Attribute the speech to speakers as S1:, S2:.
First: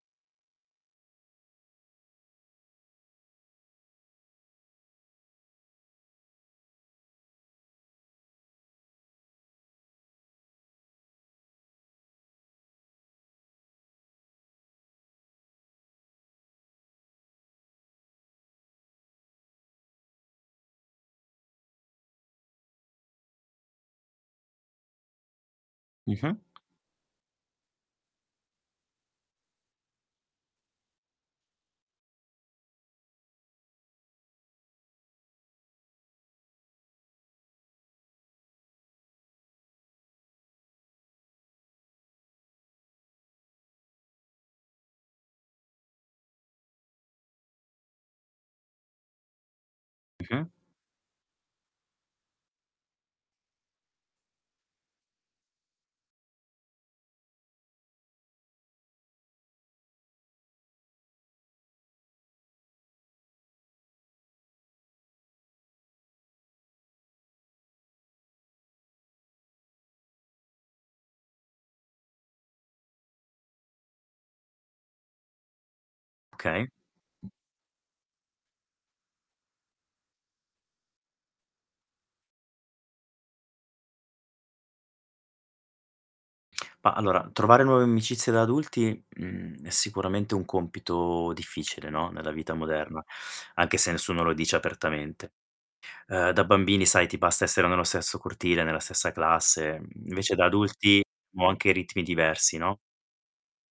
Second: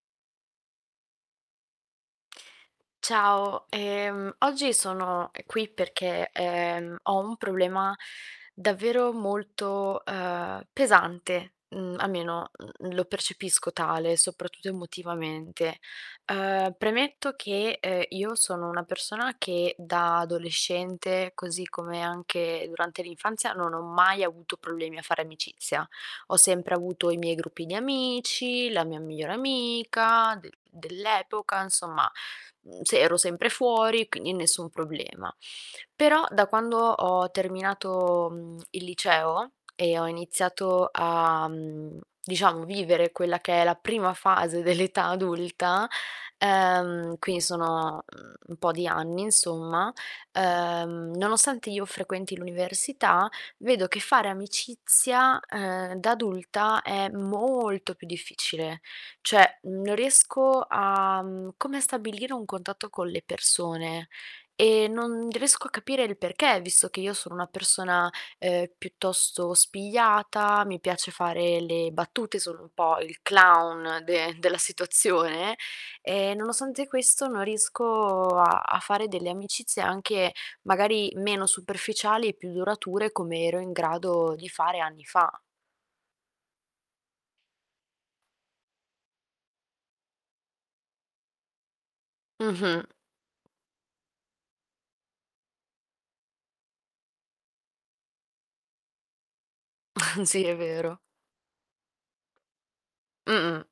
S1: Ciao, ehm, oggi sono qui perché, ehm, ho un problema davvero molto, uhm, pesante, mhmm, almeno, mhmm, lo percepisco tale, soprattutto emotivamente. Uhm, premetto che, ehm, io sono una persona che da adolescente, così come anche durante l'infanzia, non ho mai avuto problemi a fare amicizia. Ho
S2: Mh-mh.
S1: sempre avuto i miei gruppi di amici, la mia migliore amica de dell'epoca, insomma, uhm, se ero sempre fuori, quindi nessun problema. Però, da quando ho terminato, mhmm, il liceo e ho iniziato a, mhmm, diciamo, vivere quella che è la prima fase dell'età adulta, ehm, quindi sono, uhm, un po' di anni insomma,
S2: Mh-mh.
S1: ehm, nonostante io frequenti l'università, vedo che fare amicizia, ehm, da adulta è molto più difficile. Cioè, non riesco a, mhmm, come a stabilire un contatto con le persone, ehm, non riesco a capire il perché, visto che io sono una persona, uhm, piuttosto spigliata, mi piace fare le battute, sono un po' il clown de della situazione, ehm,
S2: Okay.
S1: nonostante questo non riesco a a fare delle amicizie anche magari meno superficiali e più durature come ero in grado di fare anni fa.
S2: Ma allora, trovare nuove amicizie da adulti, mhmm, è sicuramente un compito difficile, no, nella vita
S1: Mh-mh.
S2: moderna, anche se nessuno lo dice apertamente. Ehm, da bambini sai ti basta essere nello stesso cortile, nella stessa classe. Mhmm, invece
S1: Sì,
S2: da
S1: è vero.
S2: adulti o anche i ritmi diversi, no?
S1: Mh-mh.